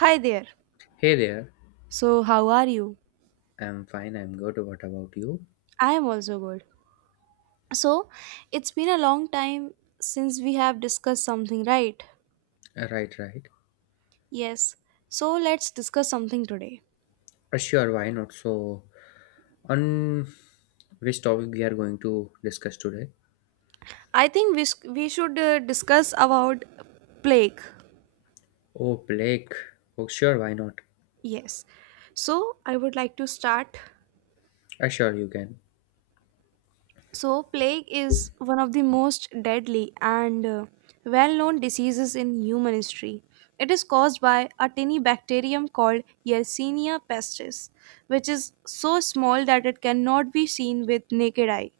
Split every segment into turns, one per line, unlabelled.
Hi there.
Hey there.
So, how are you?
I'm fine. I'm good. What about you?
I am also good. So, it's been a long time since we have discussed something, right?
Right, right.
Yes. So, let's discuss something today.
Sure, why not? So, on which topic we are going to discuss today?
I think we should discuss about plague.
Oh, plague. Oh, sure, why not?
Yes. So, I would like to start.
Sure, you can.
So, plague is one of the most deadly and well known diseases in human history. It is caused by a tiny bacterium called Yersinia pestis, which is so small that it cannot be seen with naked eye.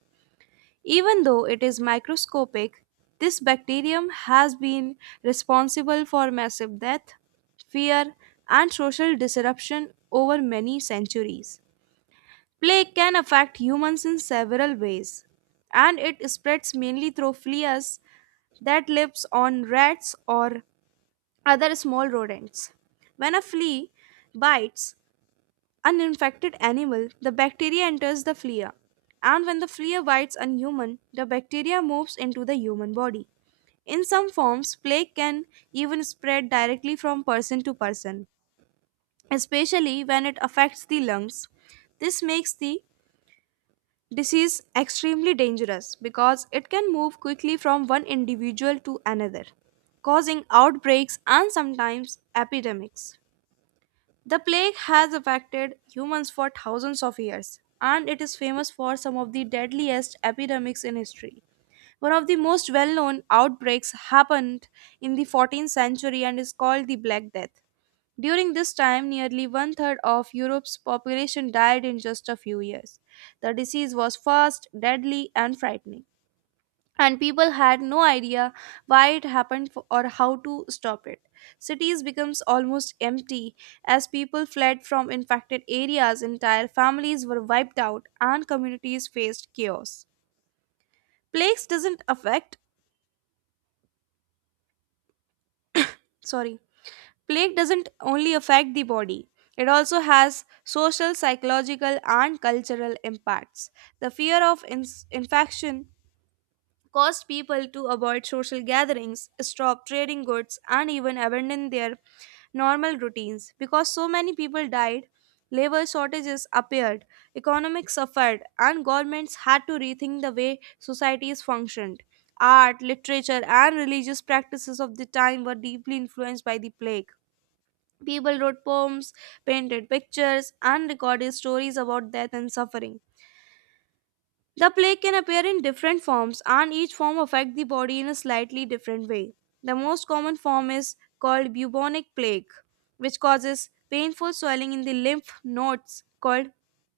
Even though it is microscopic, this bacterium has been responsible for massive death, fear, and social disruption over many centuries. Plague can affect humans in several ways, and it spreads mainly through fleas that lives on rats or other small rodents. When a flea bites an infected animal, the bacteria enters the flea, and when the flea bites a human, the bacteria moves into the human body. In some forms, plague can even spread directly from person to person, especially when it affects the lungs. This makes the This is extremely dangerous because it can move quickly from one individual to another, causing outbreaks and sometimes epidemics. The plague has affected humans for thousands of years, and it is famous for some of the deadliest epidemics in history. One of the most well known outbreaks happened in the 14th century and is called the Black Death. During this time, nearly one third of Europe's population died in just a few years. The disease was fast, deadly, and frightening, and people had no idea why it happened or how to stop it. Cities becomes almost empty as people fled from infected areas, entire families were wiped out, and communities faced chaos. Plagues doesn't affect sorry Plague doesn't only affect the body, it also has social, psychological, and cultural impacts. The fear of ins infection caused people to avoid social gatherings, stop trading goods, and even abandon their normal routines. Because so many people died, labor shortages appeared, economics suffered, and governments had to rethink the way societies functioned. Art, literature, and religious practices of the time were deeply influenced by the plague. People wrote poems, painted pictures, and recorded stories about death and suffering. The plague can appear in different forms, and each form affects the body in a slightly different way. The most common form is called bubonic plague, which causes painful swelling in the lymph nodes called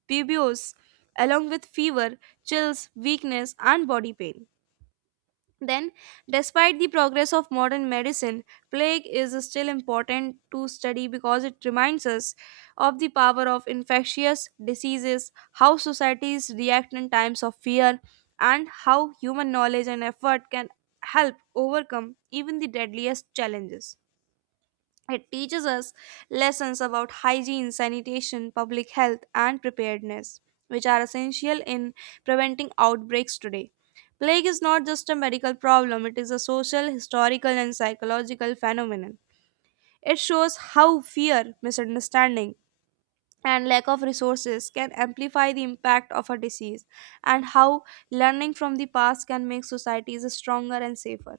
buboes, along with fever, chills, weakness, and body pain. Then, despite the progress of modern medicine, plague is still important to study because it reminds us of the power of infectious diseases, how societies react in times of fear, and how human knowledge and effort can help overcome even the deadliest challenges. It teaches us lessons about hygiene, sanitation, public health, and preparedness, which are essential in preventing outbreaks today. Plague is not just a medical problem, it is a social, historical, and psychological phenomenon. It shows how fear, misunderstanding, and lack of resources can amplify the impact of a disease, and how learning from the past can make societies stronger and safer.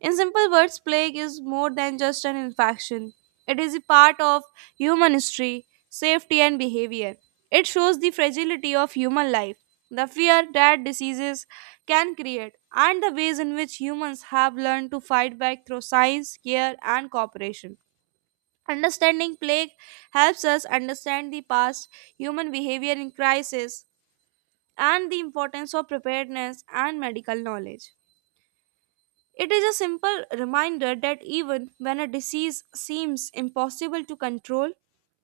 In simple words, plague is more than just an infection. It is a part of human history, safety, and behavior. It shows the fragility of human life, the fear that diseases can create, and the ways in which humans have learned to fight back through science, care, and cooperation. Understanding plague helps us understand the past, human behavior in crisis, and the importance of preparedness and medical knowledge. It is a simple reminder that even when a disease seems impossible to control,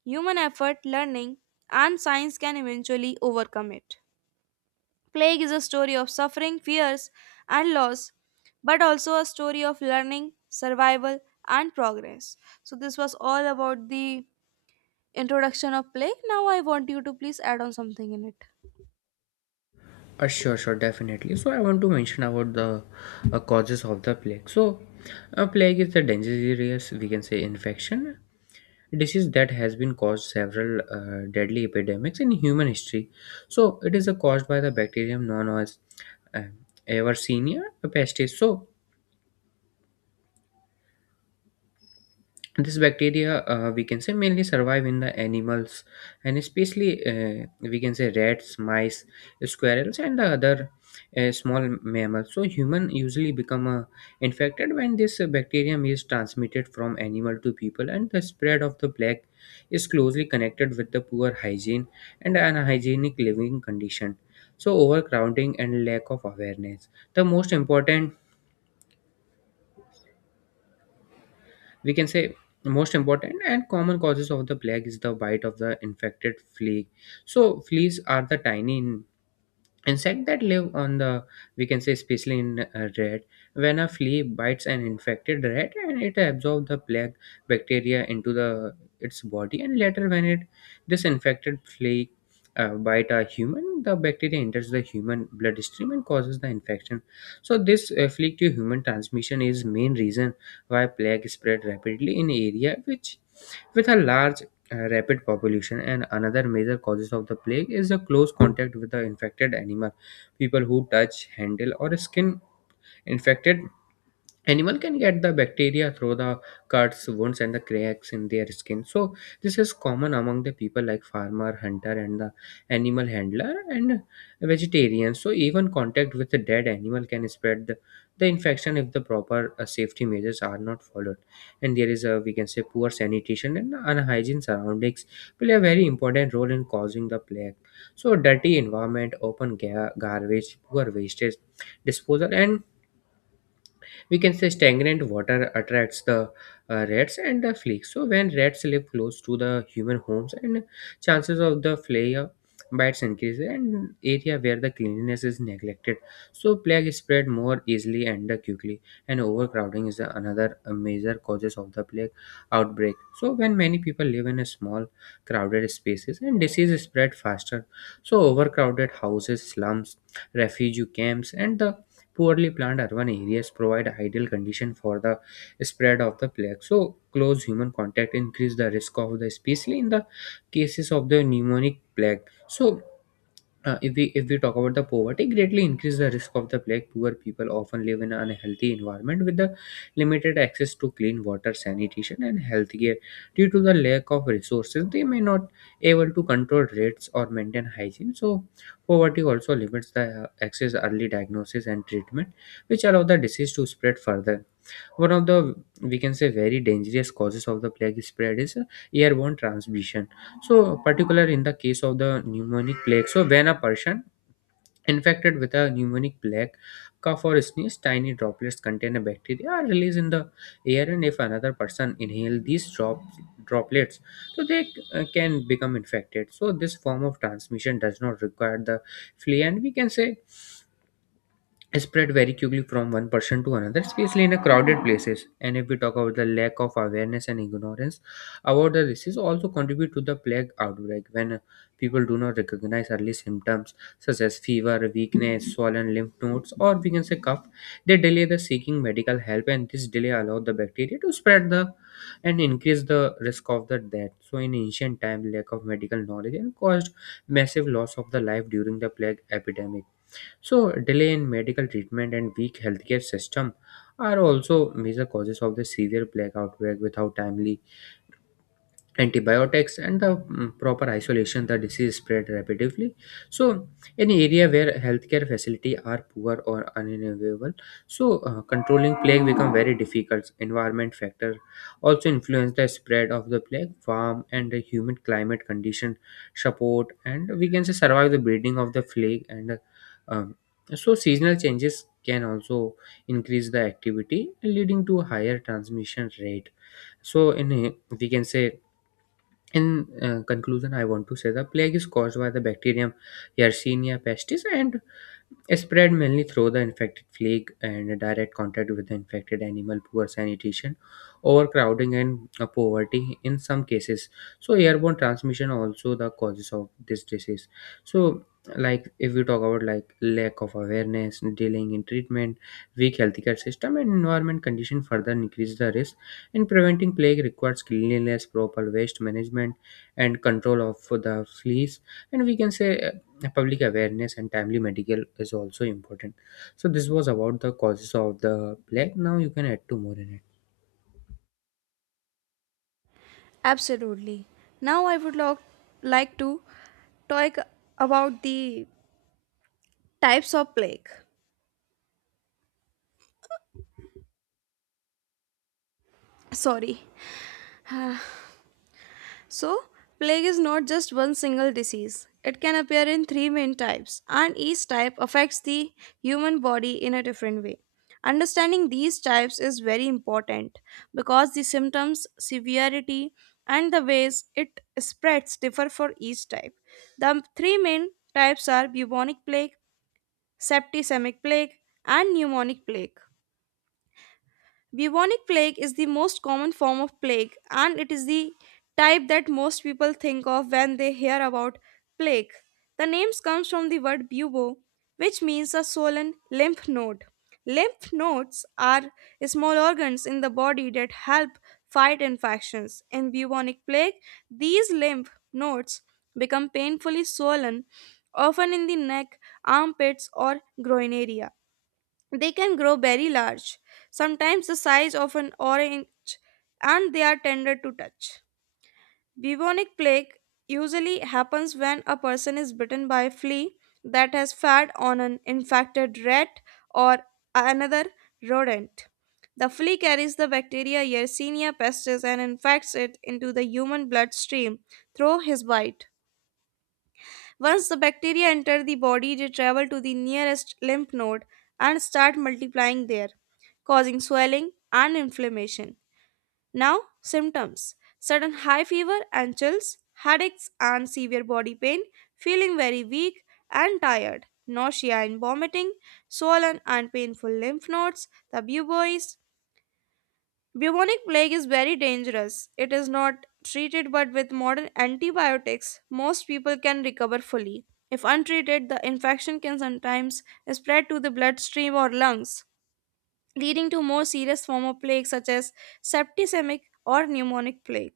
human effort, learning, and science can eventually overcome it. Plague is a story of suffering, fears, and loss, but also a story of learning, survival, and progress. So, this was all about the introduction of plague. Now, I want you to please add on something in it.
Sure, sure, definitely. So, I want to mention about the causes of the plague. So, plague is a dangerous, we can say, infection disease that has been caused several deadly epidemics in human history. So, it is caused by the bacterium known as um, ever senior pestis. So this bacteria we can say mainly survive in the animals and especially we can say rats, mice, squirrels, and the other small mammals. So human usually become infected when this bacterium is transmitted from animal to people, and the spread of the plague is closely connected with the poor hygiene and unhygienic living condition. So overcrowding and lack of awareness. The most important we can say most important and common causes of the plague is the bite of the infected flea, so fleas are the tiny in Insect that live on the, we can say, especially in a rat, when a flea bites an infected rat and it absorbs the plague bacteria into the its body, and later when it this infected flea bite a human, the bacteria enters the human bloodstream and causes the infection. So this flea to human transmission is main reason why plague spread rapidly in area which with a large rapid population, and another major causes of the plague is the close contact with the infected animal. People who touch handle or skin infected Animal can get the bacteria through the cuts, wounds, and the cracks in their skin. So this is common among the people like farmer, hunter, and the animal handler and vegetarians. So even contact with the dead animal can spread the infection if the proper safety measures are not followed. And there is a we can say poor sanitation and unhygiene surroundings play a very important role in causing the plague. So dirty environment, open garbage, poor wastage disposal, and we can say stagnant water attracts the rats and the fleas, so when rats live close to the human homes and chances of the flea bites increase, and area where the cleanliness is neglected, so plague spread more easily and quickly, and overcrowding is another major causes of the plague outbreak, so when many people live in a small crowded spaces and disease spread faster, so overcrowded houses, slums, refugee camps, and the Poorly planned urban areas provide ideal condition for the spread of the plague. So close human contact increase the risk of the, especially in the cases of the pneumonic plague. So if we talk about the poverty, greatly increase the risk of the plague. Poor people often live in an unhealthy environment with the limited access to clean water, sanitation, and healthcare. Due to the lack of resources, they may not able to control rates or maintain hygiene. So, poverty also limits the access, early diagnosis, and treatment, which allow the disease to spread further. One of the we can say very dangerous causes of the plague spread is airborne transmission. So, particular in the case of the pneumonic plague, so when a person infected with a pneumonic plague, cough or sneeze, tiny droplets contain a bacteria are released in the air, and if another person inhale these droplets, so they can become infected. So, this form of transmission does not require the flea, and we can say spread very quickly from one person to another, especially in a crowded places. And if we talk about the lack of awareness and ignorance about the disease, also contribute to the plague outbreak when people do not recognize early symptoms such as fever, weakness, swollen lymph nodes, or we can say cough. They delay the seeking medical help, and this delay allow the bacteria to spread the and increase the risk of the death. So in ancient time, lack of medical knowledge and caused massive loss of the life during the plague epidemic, so, delay in medical treatment and weak healthcare system are also major causes of the severe blackout, where without timely antibiotics and the proper isolation the disease spread rapidly, so in area where healthcare facility are poor or unavailable, so controlling plague become very difficult. Environment factor also influence the spread of the plague. Warm and humid climate condition support and we can say survive the breeding of the plague and um, so seasonal changes can also increase the activity leading to higher transmission rate, so we can say in conclusion, I want to say the plague is caused by the bacterium Yersinia pestis and spread mainly through the infected plague and direct contact with the infected animal, poor sanitation, overcrowding, and poverty in some cases. So, airborne transmission also the causes of this disease. So, like if we talk about like lack of awareness, delaying in treatment, weak healthcare system, and environment condition further increase the risk in preventing plague requires cleanliness, proper waste management, and control of the fleas. And we can say public awareness and timely medical is also important. So this was about the causes of the plague. Now you can add two more in it.
Absolutely. Now I would like to talk about the types of plague. Sorry. So, plague is not just one single disease. It can appear in three main types, and each type affects the human body in a different way. Understanding these types is very important because the symptoms, severity, and the ways it spreads differ for each type. The three main types are bubonic plague, septicemic plague, and pneumonic plague. Bubonic plague is the most common form of plague, and it is the type that most people think of when they hear about plague. The name comes from the word bubo, which means a swollen lymph node. Lymph nodes are small organs in the body that help fight infections. In bubonic plague, these lymph nodes become painfully swollen, often in the neck, armpits, or groin area. They can grow very large, sometimes the size of an orange, and they are tender to touch. Bubonic plague usually happens when a person is bitten by a flea that has fed on an infected rat or another rodent. The flea carries the bacteria Yersinia pestis and infects it into the human bloodstream through his bite. Once the bacteria enter the body, they travel to the nearest lymph node and start multiplying there, causing swelling and inflammation. Now, symptoms: sudden high fever and chills, headaches and severe body pain, feeling very weak and tired, nausea and vomiting, swollen and painful lymph nodes, the bubois. Bubonic plague is very dangerous. It is not treated, but with modern antibiotics, most people can recover fully. If untreated, the infection can sometimes spread to the bloodstream or lungs, leading to more serious form of plague such as septicemic or pneumonic plague.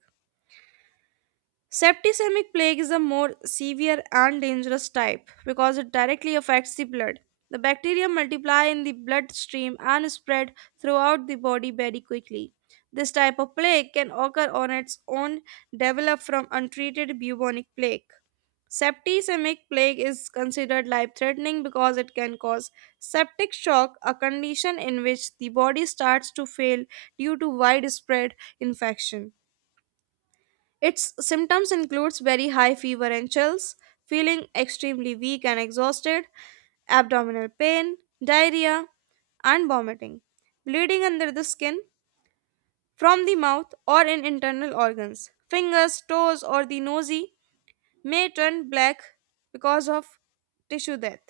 Septicemic plague is a more severe and dangerous type because it directly affects the blood. The bacteria multiply in the bloodstream and spread throughout the body very quickly. This type of plague can occur on its own, develop from untreated bubonic plague. Septicemic plague is considered life threatening because it can cause septic shock, a condition in which the body starts to fail due to widespread infection. Its symptoms includes very high fever and chills, feeling extremely weak and exhausted, abdominal pain, diarrhea, and vomiting, bleeding under the skin, from the mouth or in internal organs. Fingers, toes, or the nosy may turn black because of tissue death.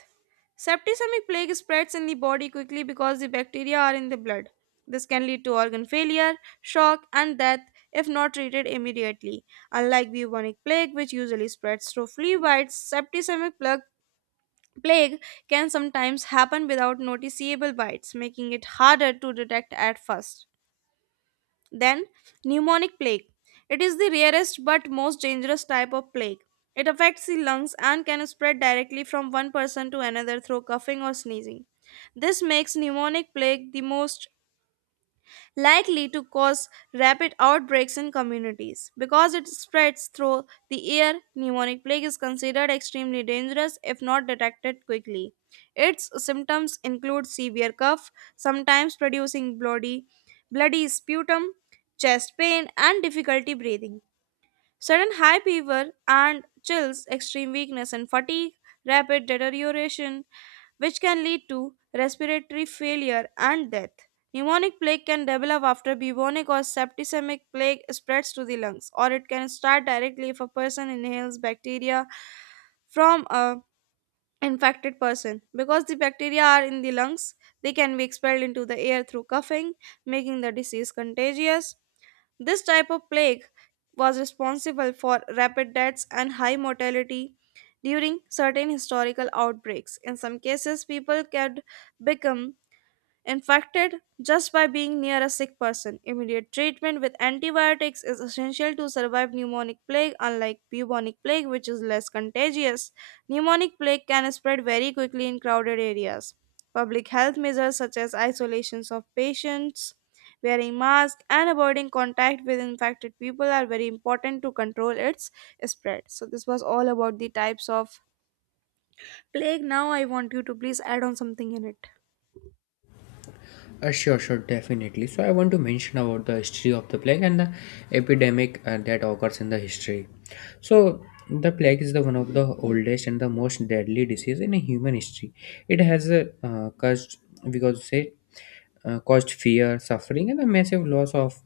Septicemic plague spreads in the body quickly because the bacteria are in the blood. This can lead to organ failure, shock, and death if not treated immediately. Unlike bubonic plague, which usually spreads through flea bites, septicemic plague can sometimes happen without noticeable bites, making it harder to detect at first. Then, pneumonic plague. It is the rarest but most dangerous type of plague. It affects the lungs and can spread directly from one person to another through coughing or sneezing. This makes pneumonic plague the most likely to cause rapid outbreaks in communities. Because it spreads through the air, pneumonic plague is considered extremely dangerous if not detected quickly. Its symptoms include severe cough, sometimes producing bloody sputum, chest pain, and difficulty breathing. Sudden high fever and chills, extreme weakness and fatigue, rapid deterioration, which can lead to respiratory failure and death. Pneumonic plague can develop after bubonic or septicemic plague spreads to the lungs, or it can start directly if a person inhales bacteria from a infected person. Because the bacteria are in the lungs, they can be expelled into the air through coughing, making the disease contagious. This type of plague was responsible for rapid deaths and high mortality during certain historical outbreaks. In some cases, people could become infected just by being near a sick person. Immediate treatment with antibiotics is essential to survive pneumonic plague, unlike bubonic plague, which is less contagious. Pneumonic plague can spread very quickly in crowded areas. Public health measures such as isolations of patients, wearing masks, and avoiding contact with infected people are very important to control its spread. So, this was all about the types of plague. Now, I want you to please add on something in it.
Sure, sure, definitely. So I want to mention about the history of the plague and the epidemic that occurs in the history. So the plague is the one of the oldest and the most deadly disease in a human history. It has caused, we could say, caused fear, suffering, and a massive loss of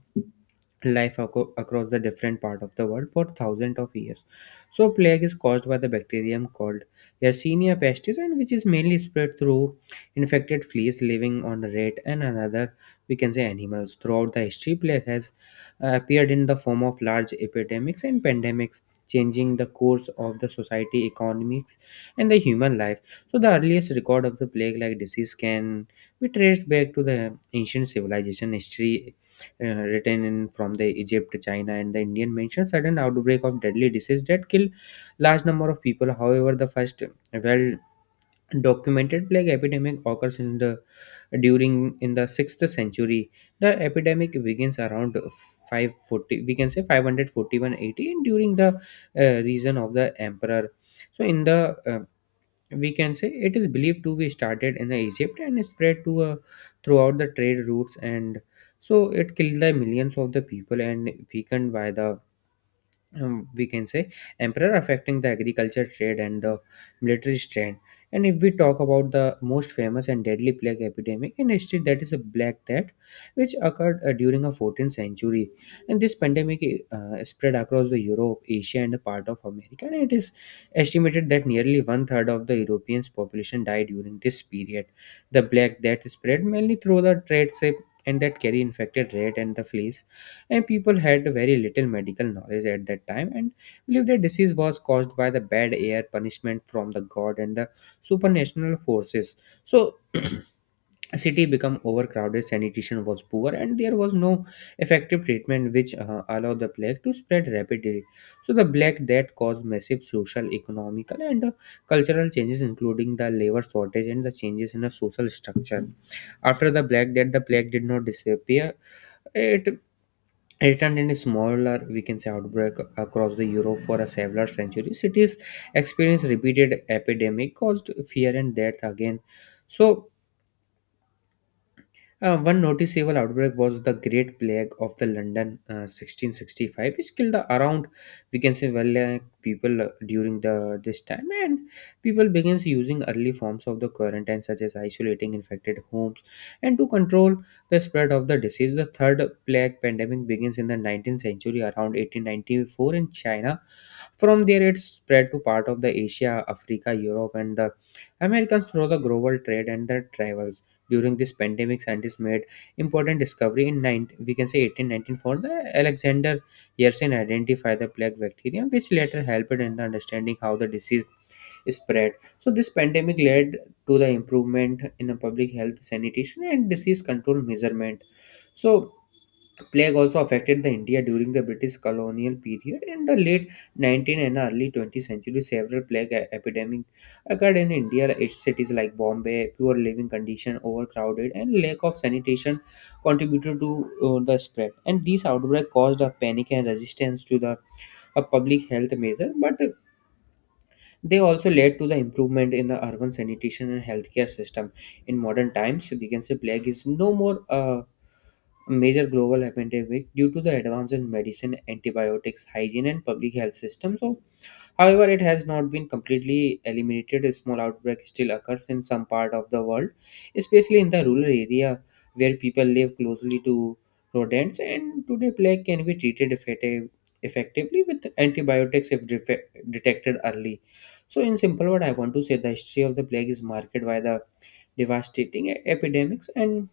life across the different part of the world for thousands of years. So plague is caused by the bacterium called Yersinia pestis, and which is mainly spread through infected fleas living on rat and another we can say animals. Throughout the history, plague has appeared in the form of large epidemics and pandemics changing the course of the society, economics, and the human life. So the earliest record of the plague like disease can be traced back to the ancient civilization history written in from the Egypt, China, and the Indian mention sudden outbreak of deadly disease that killed large number of people. However, the first well documented plague epidemic occurs in the during in the 6th century. The epidemic begins around 540, we can say 541 AD, and during the reign of the emperor. So in the we can say it is believed to be started in Egypt and spread to throughout the trade routes, and so it killed the millions of the people and weakened by the we can say emperor, affecting the agriculture, trade, and the military strength. And if we talk about the most famous and deadly plague epidemic in history, that is a black death, which occurred during a 14th century, and this pandemic spread across the Europe, Asia, and a part of America, and it is estimated that nearly one third of the Europeans population died during this period. The black death spread mainly through the trade ship and that carry infected rat and the fleas, and people had very little medical knowledge at that time and believed that disease was caused by the bad air, punishment from the god, and the supernatural forces. So city become overcrowded, sanitation was poor, and there was no effective treatment, which allowed the plague to spread rapidly, so the black death caused massive social, economical, and cultural changes including the labor shortage and the changes in the social structure. After the black death, the plague did not disappear. It Attendant is smaller, we can say, outbreak across the Europe for a several centuries. Cities experienced repeated epidemic caused fear and death again. So one noticeable outbreak was the Great Plague of the London, 1665, which killed the around we can say well like, people during the this time, and people begins using early forms of the quarantine such as isolating infected homes, and to control the spread of the disease. The third plague pandemic begins in the 19th century around 1894 in China. From there, it spread to part of the Asia, Africa, Europe, and the Americans through the global trade and the travel. During this pandemic scientists made important discovery in 9 we can say 1819 for the Alexander Yersin identified the plague bacterium, which later helped in the understanding how the disease spread. So this pandemic led to the improvement in the public health, sanitation, and disease control measurement. So Plague also affected the India during the British colonial period. In the late 19th and early 20th century, several plague epidemics occurred in India. Its cities like Bombay, poor living condition, overcrowded, and lack of sanitation contributed to the spread. And these outbreaks caused a panic and resistance to the a public health measure, but they also led to the improvement in the urban sanitation and healthcare system. In modern times, we can say plague is no more. Major global epidemic due to the advance in medicine, antibiotics, hygiene, and public health systems. So, however, it has not been completely eliminated. A small outbreak still occurs in some part of the world, especially in the rural area where people live closely to rodents. And today, plague can be treated effectively with antibiotics if detected early. So, in simple word, I want to say the history of the plague is marked by the devastating epidemics and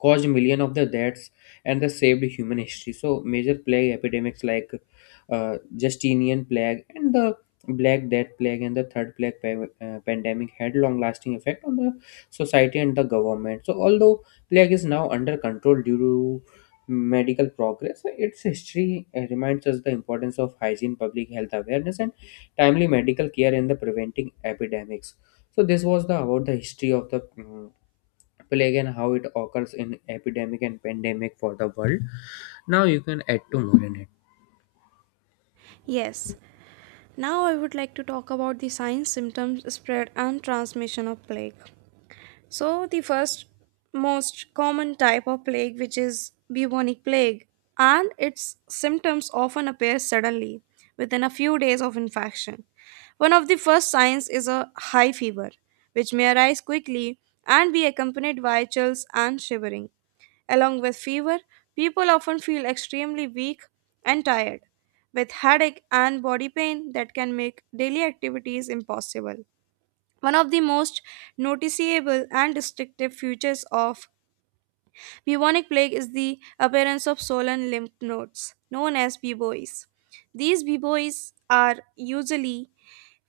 caused million of the deaths and the saved human history. So major plague epidemics like justinian plague and the black death plague and the third plague pandemic had long lasting effect on the society and the government. So although plague is now under control due to medical progress, its history reminds us the importance of hygiene, public health awareness, and timely medical care in the preventing epidemics. So this was the about the history of the plague and how it occurs in epidemic and pandemic for the world. Now you can add to more in it.
Yes. Now, I would like to talk about the signs, symptoms, spread, and transmission of plague. So, the first most common type of plague, which is bubonic plague, and its symptoms often appear suddenly within a few days of infection. One of the first signs is a high fever, which may arise quickly and be accompanied by chills and shivering. Along with fever, people often feel extremely weak and tired, with headache and body pain that can make daily activities impossible. One of the most noticeable and distinctive features of bubonic plague is the appearance of swollen lymph nodes, known as buboes. These buboes are usually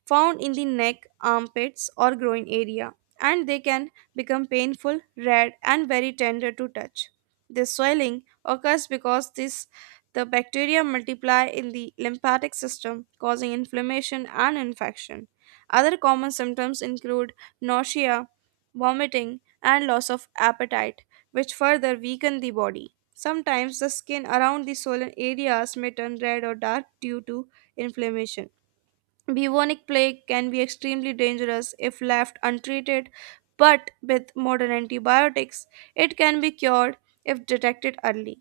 found in the neck, armpits, or groin area, and they can become painful, red, and very tender to touch. This swelling occurs because the bacteria multiply in the lymphatic system, causing inflammation and infection. Other common symptoms include nausea, vomiting, and loss of appetite, which further weaken the body. Sometimes the skin around the swollen areas may turn red or dark due to inflammation. Bubonic plague can be extremely dangerous if left untreated, but with modern antibiotics, it can be cured if detected early.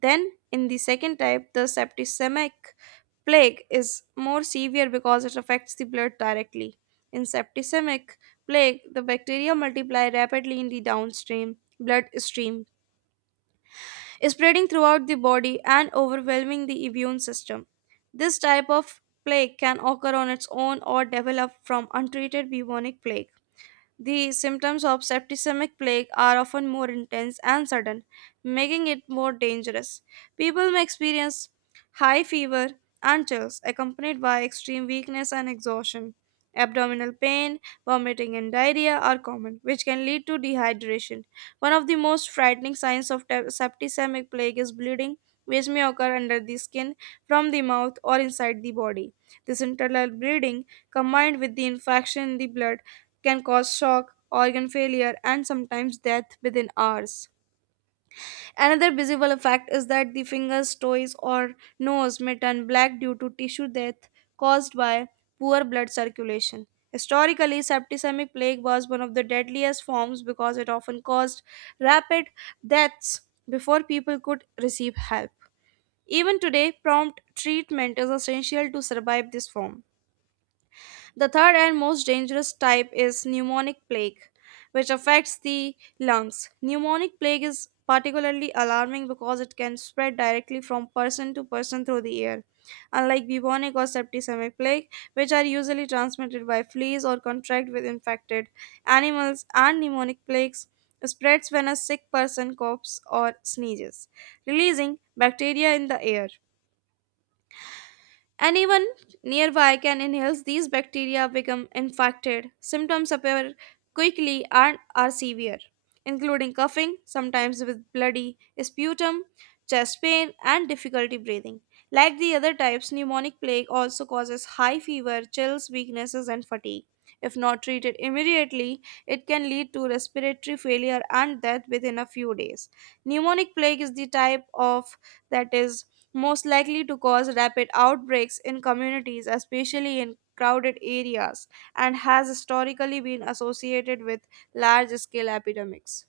Then, in the second type, the septicemic plague is more severe because it affects the blood directly. In septicemic plague, the bacteria multiply rapidly in the downstream bloodstream spreading throughout the body and overwhelming the immune system. This type of plague can occur on its own or develop from untreated bubonic plague. The symptoms of septicemic plague are often more intense and sudden, making it more dangerous. People may experience high fever and chills, accompanied by extreme weakness and exhaustion. Abdominal pain, vomiting, and diarrhea are common, which can lead to dehydration. One of the most frightening signs of septicemic plague is bleeding, which may occur under the skin, from the mouth, or inside the body. This internal bleeding, combined with the infection in the blood, can cause shock, organ failure, and sometimes death within hours. Another visible effect is that the fingers, toes, or nose may turn black due to tissue death caused by poor blood circulation. Historically, septicemic plague was one of the deadliest forms because it often caused rapid deaths before people could receive help. Even today, prompt treatment is essential to survive this form. The third and most dangerous type is pneumonic plague, which affects the lungs. Pneumonic plague is particularly alarming because it can spread directly from person to person through the air. Unlike bubonic or septicemic plague, which are usually transmitted by fleas or contract with infected animals, and pneumonic plagues spreads when a sick person coughs or sneezes, releasing bacteria in the air. Anyone nearby can inhale these bacteria become infected. Symptoms appear quickly and are severe, including coughing, sometimes with bloody sputum, chest pain, and difficulty breathing. Like the other types, pneumonic plague also causes high fever, chills, weaknesses, and fatigue. If not treated immediately, it can lead to respiratory failure and death within a few days. Pneumonic plague is the type of that is most likely to cause rapid outbreaks in communities, especially in crowded areas, and has historically been associated with large scale epidemics.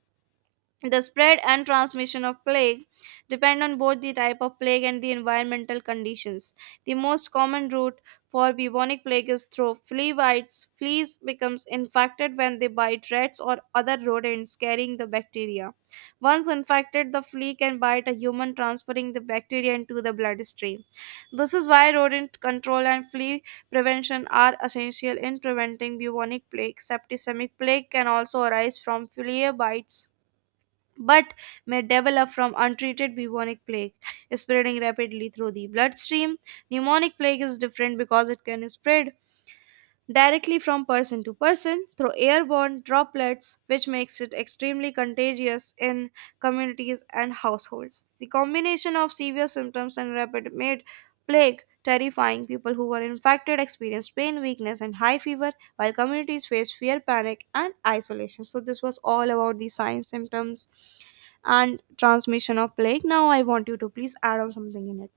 The spread and transmission of plague depend on both the type of plague and the environmental conditions. The most common route for bubonic plague is through flea bites. Fleas becomes infected when they bite rats or other rodents carrying the bacteria. Once infected, the flea can bite a human, transferring the bacteria into the bloodstream. This is why rodent control and flea prevention are essential in preventing bubonic plague. Septicemic plague can also arise from flea bites but may develop from untreated bubonic plague, spreading rapidly through the bloodstream. Pneumonic plague is different because it can spread directly from person to person through airborne droplets, which makes it extremely contagious in communities and households. The combination of severe symptoms and rapid made plague terrifying. People who were infected experienced pain, weakness, and high fever, while communities faced fear, panic, and isolation. So, this was all about the signs, symptoms, and transmission of plague. Now I want you to please add on something in it.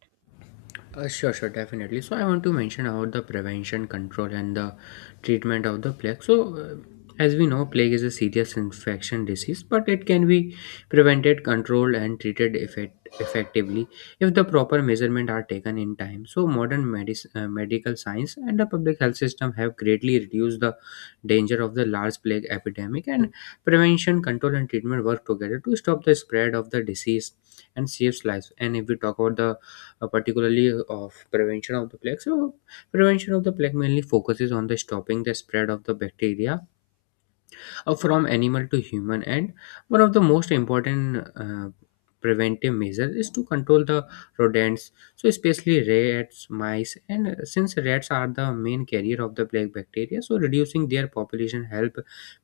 Sure, definitely. So I want to mention about the prevention, control, and the treatment of the plague. So, as we know, plague is a serious infection disease, but it can be prevented, controlled, and treated effectively if the proper measurements are taken in time. So, modern medical science and the public health system have greatly reduced the danger of the large plague epidemic, and prevention, control, and treatment work together to stop the spread of the disease and saves lives. And if we talk about the particularly of prevention of the plague. So, prevention of the plague mainly focuses on the stopping the spread of the bacteria from animal to human, and one of the most important preventive measures is to control the rodents, so especially rats, mice, and since rats are the main carrier of the plague bacteria, so reducing their population help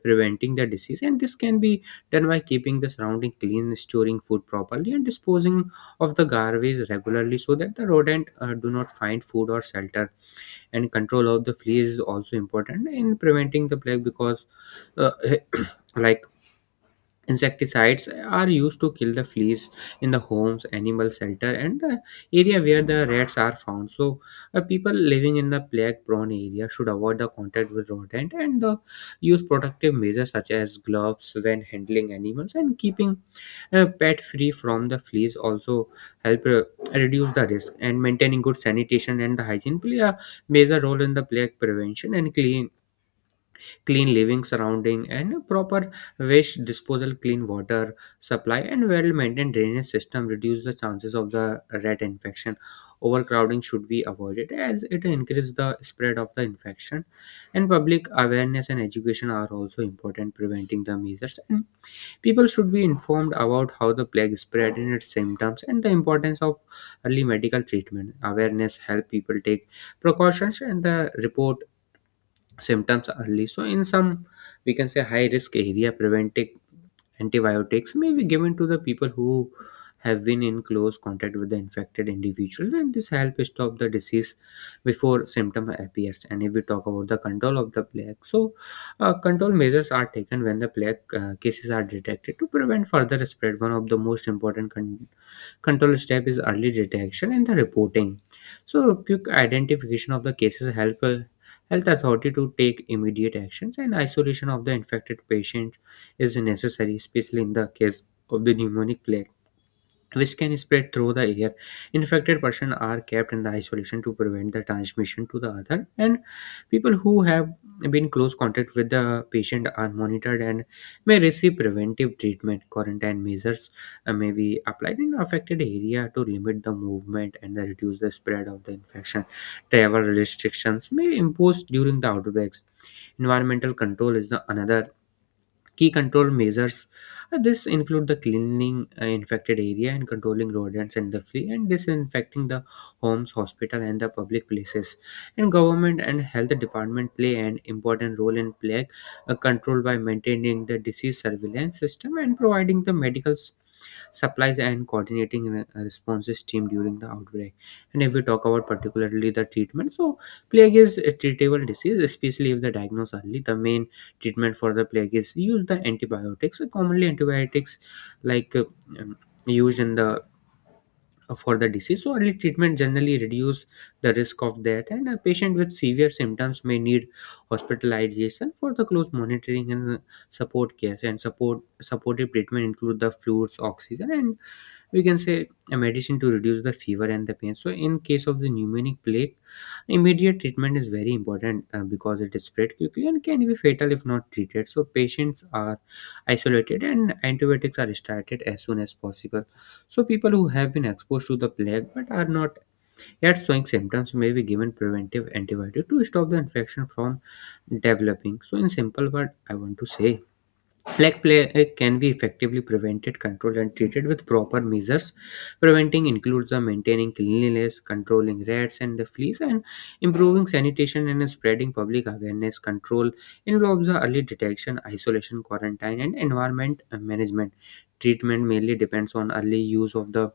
preventing the disease. And this can be done by keeping the surrounding clean, storing food properly, and disposing of the garbage regularly, so that the rodent do not find food or shelter. And control of the flea is also important in preventing the plague because uh, like insecticides are used to kill the fleas in the homes, animal shelter, and the area where the rats are found. So people living in the plague prone area should avoid the contact with rodent, and use protective measures such as gloves when handling animals, and keeping pet free from the fleas also help reduce the risk. And maintaining good sanitation and the hygiene play a major role in the plague prevention, and clean living surrounding and proper waste disposal, clean water supply, and well maintained drainage system reduce the chances of the rat infection. Overcrowding should be avoided as it increases the spread of the infection. And public awareness and education are also important preventing the measles. And people should be informed about how the plague spread and its symptoms and the importance of early medical treatment. Awareness help people take precautions and the report symptoms early. So, in some, we can say high risk area, preventive antibiotics may be given to the people who have been in close contact with the infected individual, and this help stop the disease before symptom appears. And if we talk about the control of the plague, so control measures are taken when the plague cases are detected to prevent further spread. One of the most important control step is early detection and the reporting. So quick identification of the cases help health authority to take immediate actions, and isolation of the infected patient is necessary, especially in the case of the pneumonic plague which can spread through the air. Infected persons are kept in the isolation to prevent the transmission to the other, and people who have been close contact with the patient are monitored and may receive preventive treatment. Quarantine measures may be applied in affected area to limit the movement and then reduce the spread of the infection. Travel restrictions may impose during the outbreaks. Environmental control is the another key control measures. Uh, this include the cleaning infected area and controlling rodents and the flea, and disinfecting the homes, hospital, and the public places. And government and health department play an important role in plague control by maintaining the disease surveillance system and providing the medical supplies and coordinating responses team during the outbreak. And if we talk about particularly the treatment, so plague is a treatable disease, especially if the diagnosed early. The main treatment for the plague is use the antibiotics. So commonly antibiotics like um, used in the for the disease. So early treatment generally reduce the risk of that, and a patient with severe symptoms may need hospitalization for the close monitoring and support care. And supportive treatment include the fluids, oxygen, and we can say a medicine to reduce the fever and the pain. So in case of the pneumonic plague, immediate treatment is very important because it is spread quickly and can be fatal if not treated. So patients are isolated and antibiotics are started as soon as possible. So people who have been exposed to the plague but are not yet showing symptoms may be given preventive antibiotic to stop the infection from developing. So in simple word, I want to say plague play can be effectively prevented, controlled, and treated with proper measures. Preventing includes maintaining cleanliness, controlling rats and the fleas, and improving sanitation and spreading public awareness. Control involves early detection, isolation, quarantine, and environment management. Treatment mainly depends on early use of the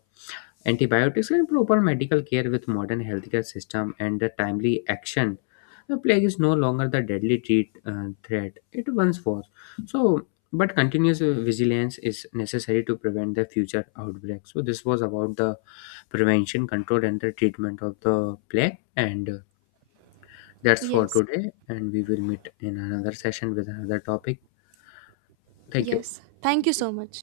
antibiotics and proper medical care with modern healthcare system and the timely action. The plague is no longer the deadly threat it once was. So, but continuous vigilance is necessary to prevent the future outbreaks. So, this was about the prevention, control, and the treatment of the plague. And that's for
Yes,
today. And we will meet in another session with another topic. Thank you.
yes. Thank you so much.